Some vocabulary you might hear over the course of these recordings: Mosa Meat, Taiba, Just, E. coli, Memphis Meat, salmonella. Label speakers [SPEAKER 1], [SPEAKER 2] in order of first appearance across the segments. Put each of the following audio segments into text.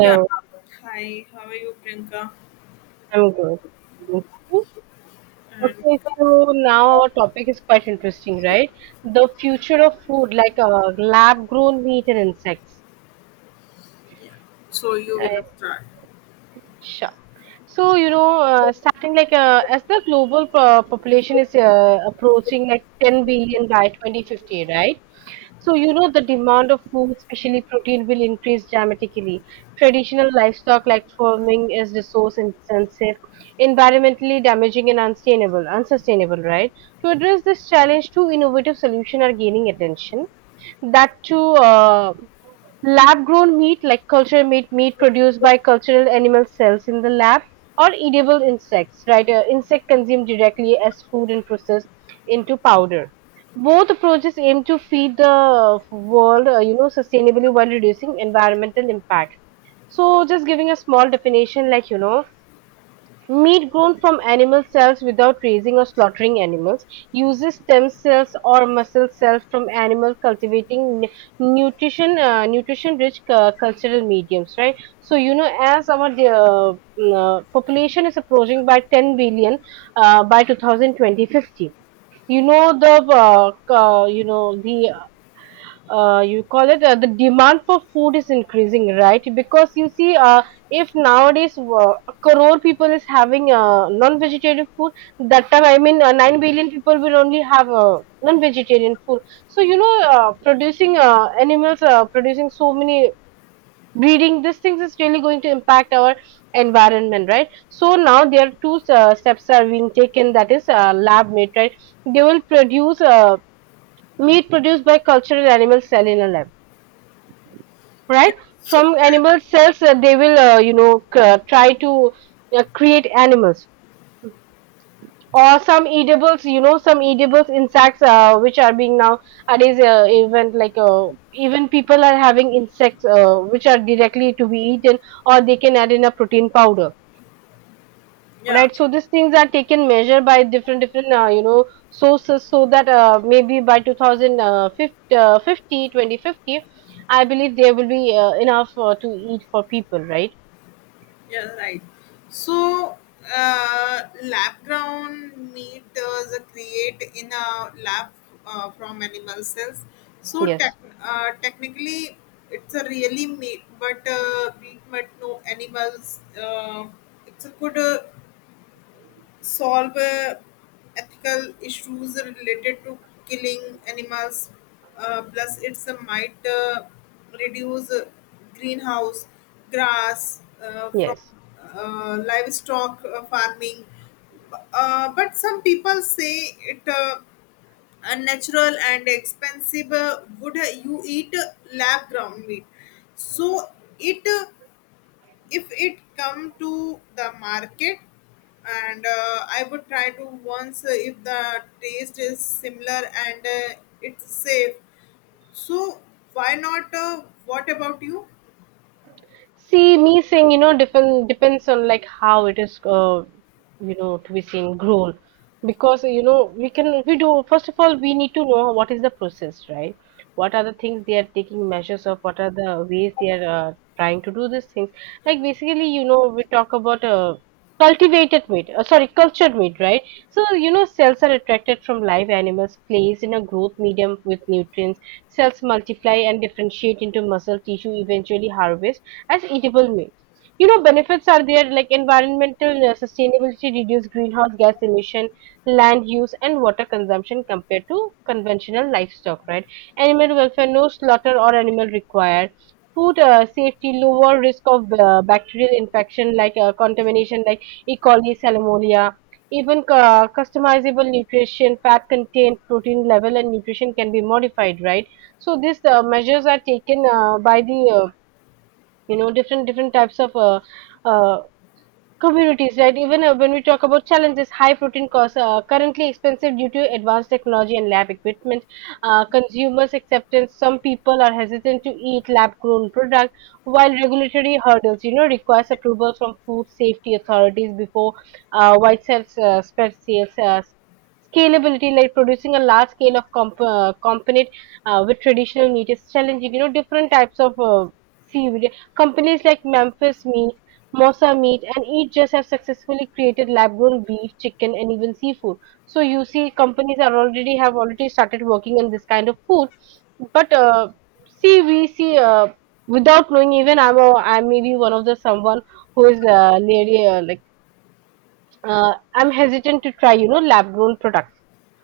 [SPEAKER 1] Yeah. Hi, how are you, Priyanka?
[SPEAKER 2] I'm good. Thank you.
[SPEAKER 1] And
[SPEAKER 2] Okay, so now our topic is quite interesting, right? The future of food, like lab-grown meat and insects.
[SPEAKER 1] yeah. So you will
[SPEAKER 2] Right.
[SPEAKER 1] start.
[SPEAKER 2] Sure. So, you know, starting like as the global population is approaching like 10 billion by 2050, right? So, you know, the demand of food, especially protein, will increase dramatically. Traditional livestock like farming is resource intensive, environmentally damaging and unsustainable, right? To address this challenge, two innovative solutions are gaining attention. That too, lab grown meat like culture meat produced by cultural animal cells in the lab, or edible insects, right? Insect consumed directly as food and processed into powder. Both approaches aim to feed the world, sustainably while reducing environmental impact. So, just giving a small definition, like you know, meat grown from animal cells without raising or slaughtering animals, uses stem cells or muscle cells from animal cultivating nutrition-rich cultural mediums, right? So, you know, as our population is approaching by 10 billion by 2020, you know the you call it the demand for food is increasing, right? Because you see, if nowadays, a crore people is having non-vegetarian food, that time, I mean, 9 billion people will only have non-vegetarian food. So, you know, producing, animals, producing so many, breeding these things is really going to impact our environment, right? So now there are two steps are being taken, that is lab made, right? They will produce meat produced by cultural animal cell in a lab, right?
[SPEAKER 1] Yeah. So
[SPEAKER 2] From
[SPEAKER 1] yeah,
[SPEAKER 2] animal cells, they will, try to create animals, or some edibles, you know, some edibles insects, which are being nowadays, even like even people are having insects, which are directly to be eaten, or they can add in a protein powder,
[SPEAKER 1] yeah,
[SPEAKER 2] right? So these things are taken measure by different different, sources, so that maybe by 2050, 2050, I believe there will be enough to eat for people, right?
[SPEAKER 1] yeah, right. So lab ground meat is create in a lab from animal cells. So
[SPEAKER 2] Yes,
[SPEAKER 1] technically, it's a really meat, but no animals. It's a good. Solve ethical issues related to killing animals. Plus, it's a might reduce greenhouse grass from
[SPEAKER 2] yes.
[SPEAKER 1] livestock farming. But some people say it unnatural and expensive. Would you eat lab ground meat? So it. If it come to the market and I would try to once if the taste is similar and it's safe, so why not, what about you?
[SPEAKER 2] See, me saying, you know, depends on like how it is, you know, to be seen grown. Because you know, we do first of all we need to know what is the process, right? What are the things they are taking measures of? What are the ways they are trying to do these things? Like basically, you know, we talk about cultivated meat, sorry, cultured meat, right? So you know, cells are attracted from live animals, placed in a growth medium with nutrients. Cells multiply and differentiate into muscle tissue, eventually harvest as eatable meat. You know, benefits are there, like environmental sustainability, reduce greenhouse gas emission, land use, and water consumption compared to conventional livestock, right? Animal welfare, no slaughter or animal required. Food safety, lower risk of bacterial infection, like contamination like E. coli, salmonella. Even customizable nutrition, fat content, protein level, and nutrition can be modified, right? So these measures are taken by the, different different types of uh, communities, right? Even when we talk about challenges, high protein costs are currently expensive due to advanced technology and lab equipment. Consumers' acceptance, some people are hesitant to eat lab-grown products, while regulatory hurdles, you know, requires approval from food safety authorities before widespread spread sales. Scalability, like producing a large scale of component with traditional meat, is challenging. You know, different types of seaweed. Companies like Memphis Meat, Mosa Meat, and each Just have successfully created lab-grown beef, chicken, and even seafood. So you see, companies are already have already started working on this kind of food. But see, we see, without knowing. Even I may be one of the someone who is nearly like I'm hesitant to try, you know, lab-grown products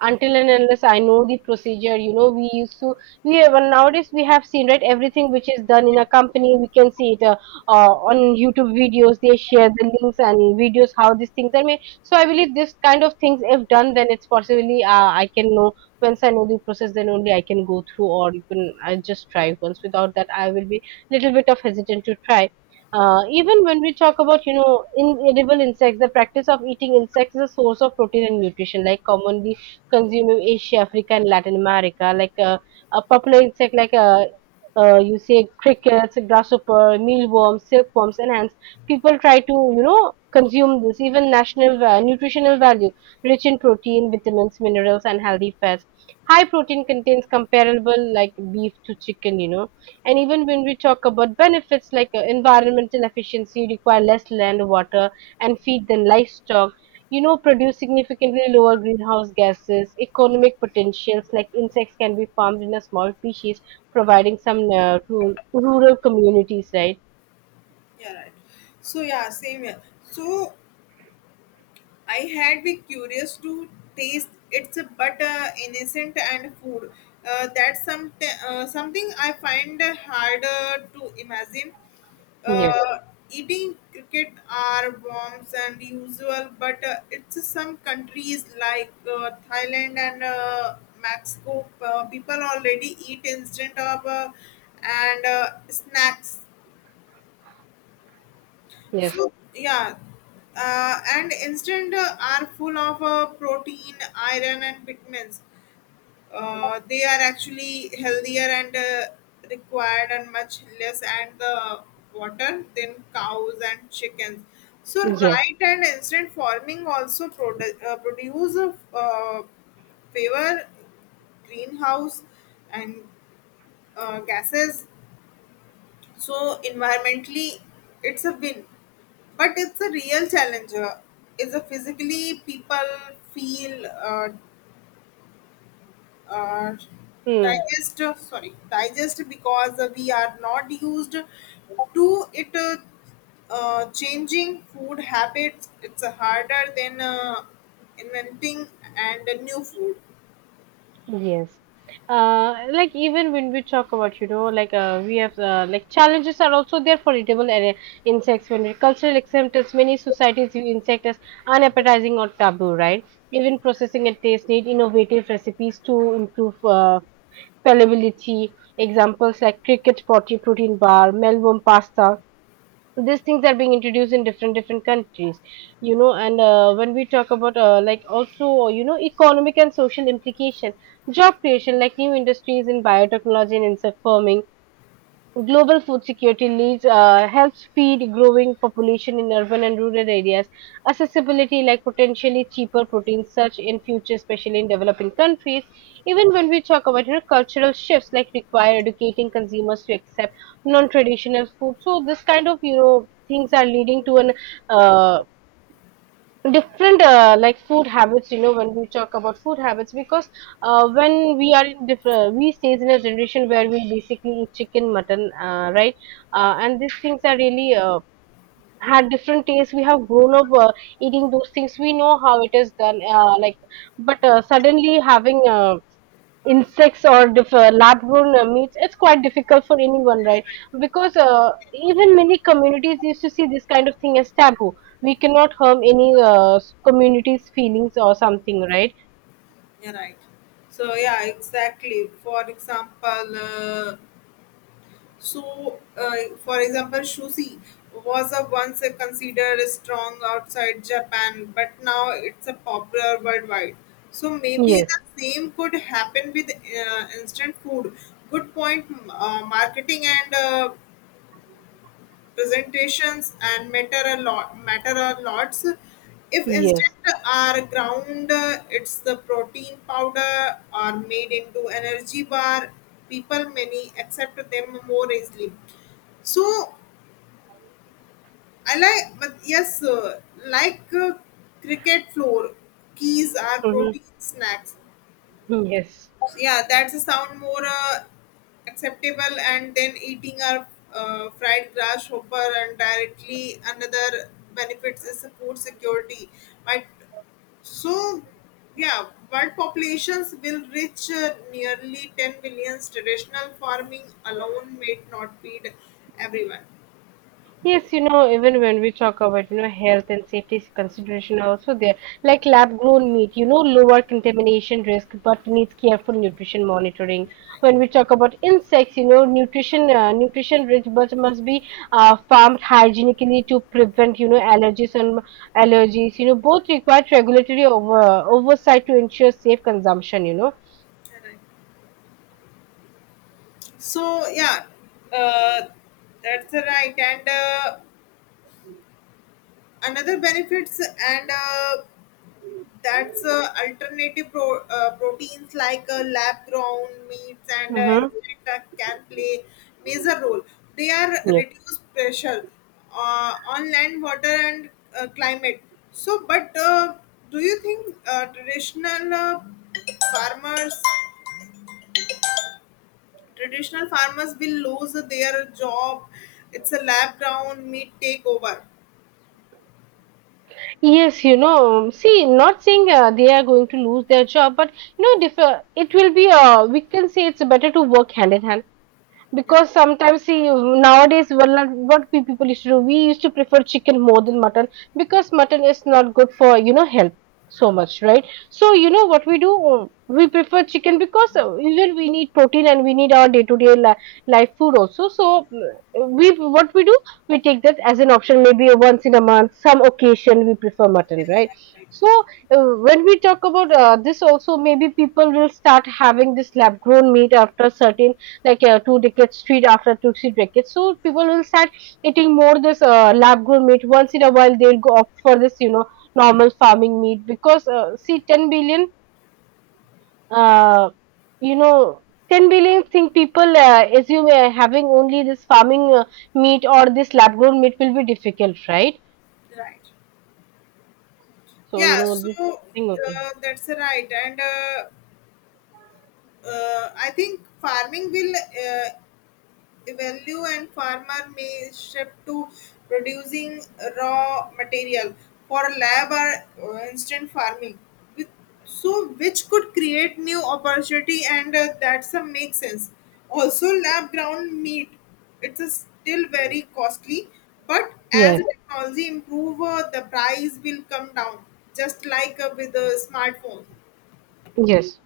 [SPEAKER 2] until and unless I know the procedure. You know, we even nowadays we have seen, right, everything which is done in a company, we can see it on YouTube videos. They share the links and videos how these things are made. So I believe this kind of things, if done, then it's possibly I can know. Once I know the process, then only I can go through, or you can I just try once. Without that, I will be little bit of hesitant to try. Even when we talk about, you know, inedible insects, the practice of eating insects is a source of protein and nutrition, like commonly consume in Asia, Africa, and Latin America. Like a popular insect, like you say crickets, grasshopper, mealworms, silkworms, and ants. People try to, you know, consume this. Even nutritional value, rich in protein, vitamins, minerals, and healthy fats. High protein contains comparable like beef to chicken, you know. And even when we talk about benefits, like environmental efficiency, you require less land, water, and feed than livestock, you know, produce significantly lower greenhouse gases. Economic potentials like insects can be farmed in a small species, providing some rural communities, right?
[SPEAKER 1] Yeah, right. So yeah, same here. So I had been curious to taste, it's a but innocent and food, that's some something I find harder to imagine.
[SPEAKER 2] Yes,
[SPEAKER 1] Uh, Eating cricket are worms and usual, but it's some countries like Thailand and Mexico. People already eat instant of and snacks.
[SPEAKER 2] yes,
[SPEAKER 1] So yeah, and instant are full of protein, iron, and vitamins, they are actually healthier and required and much less and the water than cows and chickens. So
[SPEAKER 2] yes,
[SPEAKER 1] right, and instant farming also produce a favor greenhouse and gases, so environmentally it's a win. But it's a real challenge, is a physically people feel uh,
[SPEAKER 2] mm,
[SPEAKER 1] digest, sorry, digest because we are not used to it, changing food habits, it's harder than inventing and a new food.
[SPEAKER 2] yes. Like even when we talk about, you know, like we have like challenges are also there for edible insects. When it cultural acceptance, many societies view insects as unappetizing or taboo, right? Even processing and taste need innovative recipes to improve. Fallibility. Examples like cricket potty, protein bar, mealworm pasta. So these things are being introduced in different different countries, you know. And when we talk about like also, you know, economic and social implication, job creation like new industries in biotechnology and insect farming. Global food security leads, helps feed growing population in urban and rural areas. Accessibility, like potentially cheaper protein, such in future, especially in developing countries. Even when we talk about, you know, cultural shifts, like require educating consumers to accept non-traditional food. So this kind of, you know, things are leading to an uh, different like food habits, you know, when we talk about food habits, because when we are in different, we stays in a generation where we basically eat chicken mutton, right, and these things are really had different tastes. We have grown up eating those things. We know how it is done, like, but suddenly having insects, or lab-grown meats, it's quite difficult for anyone, right? Because even many communities used to see this kind of thing as taboo. We cannot harm any community's feelings or something, right?
[SPEAKER 1] You're right. So yeah, exactly, for example so, for example, sushi was a once a considered strong outside Japan, but now it's a popular worldwide. So maybe the
[SPEAKER 2] Yes.
[SPEAKER 1] same could happen with instant food. Good point. Marketing and presentations and matter a lot matter a lots if insect
[SPEAKER 2] Yes.
[SPEAKER 1] are ground, it's the protein powder are made into energy bar, people many accept them more easily. So I like, but yes, like uh, cricket floor keys are
[SPEAKER 2] Hmm.
[SPEAKER 1] protein snacks.
[SPEAKER 2] Yes.
[SPEAKER 1] Yeah, that's a sound more acceptable and then eating our fried grasshopper and directly. Another benefits is the food security, but so yeah, world populations will reach nearly 10 billion, traditional farming alone may not feed everyone.
[SPEAKER 2] Yes, you know, even when we talk about, you know, health and safety consideration are also there, like lab grown meat, you know, lower contamination risk, but needs careful nutrition monitoring. When we talk about insects, you know, nutrition rich, but must be farmed hygienically to prevent, you know, allergies. You know, both require regulatory oversight to ensure safe consumption, you know.
[SPEAKER 1] Correct. So yeah, uh, that's right, and another benefits and that's alternative proteins like lab grown meats and
[SPEAKER 2] Mm-hmm.
[SPEAKER 1] insect can play major role, they are reduced pressure on land water and climate. So but do you think traditional farmers, traditional farmers will lose their job, it's a lab grown meat takeover?
[SPEAKER 2] Yes, you know, see, not saying they are going to lose their job, but you know, it will be, we can say it's better to work hand in hand because, sometimes see, nowadays, well, not what we people used to do, we used to prefer chicken more than mutton because mutton is not good for, you know, health so much, right? So you know what we do, we prefer chicken because, even we need protein and we need our day to day life food also. So we, what we do, we take that as an option. Maybe once in a month some occasion we prefer mutton, right? So when we talk about this also, maybe people will start having this lab grown meat after certain, like, two decades, three, after two, three decades. So people will start eating more this lab grown meat. Once in a while, they'll go opt for this, you know, normal farming meat because, see, 10 billion, uh, you know, 10 billion think people assume having only this farming meat or this lab grown meat will be difficult, right?
[SPEAKER 1] Right.
[SPEAKER 2] So,
[SPEAKER 1] Yeah,
[SPEAKER 2] you know, this
[SPEAKER 1] so
[SPEAKER 2] thing, okay.
[SPEAKER 1] that's right and I think farming will value and farmer may shift to producing raw material for lab or instant farming. With, so which could create new opportunity and that's a make sense. Also lab ground meat, it's a still very costly, but as
[SPEAKER 2] Yes,
[SPEAKER 1] the technology improve, the price will come down. Just like with the smartphone.
[SPEAKER 2] yes.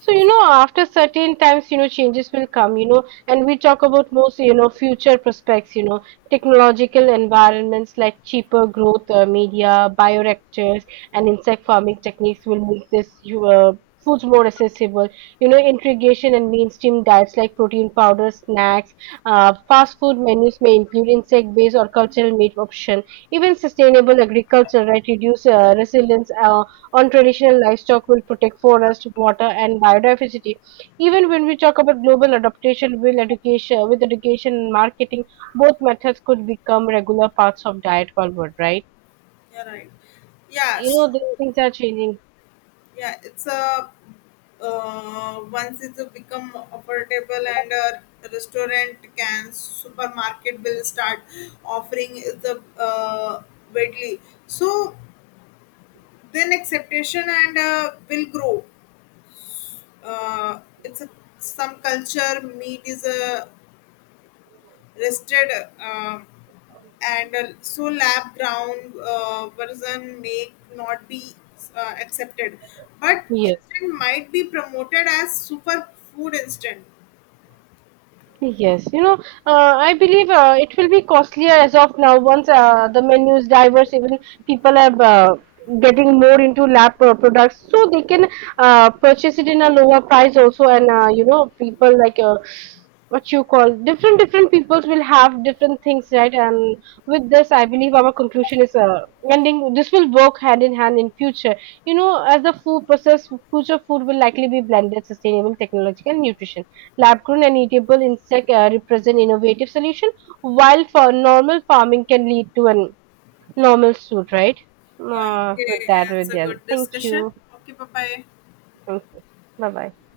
[SPEAKER 2] So, you know, after certain times, you know, changes will come, you know, and we talk about most, you know, future prospects, you know, technological environments like cheaper growth, media, bioreactors, and insect farming techniques will make this you, foods more accessible. You know, integration and mainstream diets like protein powder, snacks, fast food menus may include insect-based or cultural meat option. Even sustainable agriculture, right, reduce resilience. On traditional livestock will protect forest, water, and biodiversity. Even when we talk about global adaptation, will education with education and marketing, both methods could become regular parts of diet forward, right?
[SPEAKER 1] Yeah, right. Yeah.
[SPEAKER 2] You
[SPEAKER 1] So
[SPEAKER 2] know, these things are changing.
[SPEAKER 1] yeah, it's a once it's become affordable and a restaurant can supermarket will start offering the widely. So then acceptation and will grow. It's a, some culture meat is a rested um, and so lab ground version may not be accepted but
[SPEAKER 2] Yes.
[SPEAKER 1] instant might be promoted as super food instant.
[SPEAKER 2] Yes, you know, I believe it will be costlier as of now. Once the menu is diverse, even people are getting more into products, so they can purchase it in a lower price also. And you know, people like what you call, different different peoples will have different things, right? And with this, I believe our conclusion is ending. This will work hand in hand in future. You know, as the food process, future food will likely be blended, sustainable, technological, nutrition. Lab-grown and eatable insects represent innovative solution, while for normal farming can lead to a normal suit, right?
[SPEAKER 1] Yeah,
[SPEAKER 2] With
[SPEAKER 1] okay,
[SPEAKER 2] that,
[SPEAKER 1] it's
[SPEAKER 2] with
[SPEAKER 1] a
[SPEAKER 2] the
[SPEAKER 1] good
[SPEAKER 2] thank
[SPEAKER 1] discussion.
[SPEAKER 2] you.
[SPEAKER 1] Okay, bye bye.
[SPEAKER 2] Thank you. Bye bye.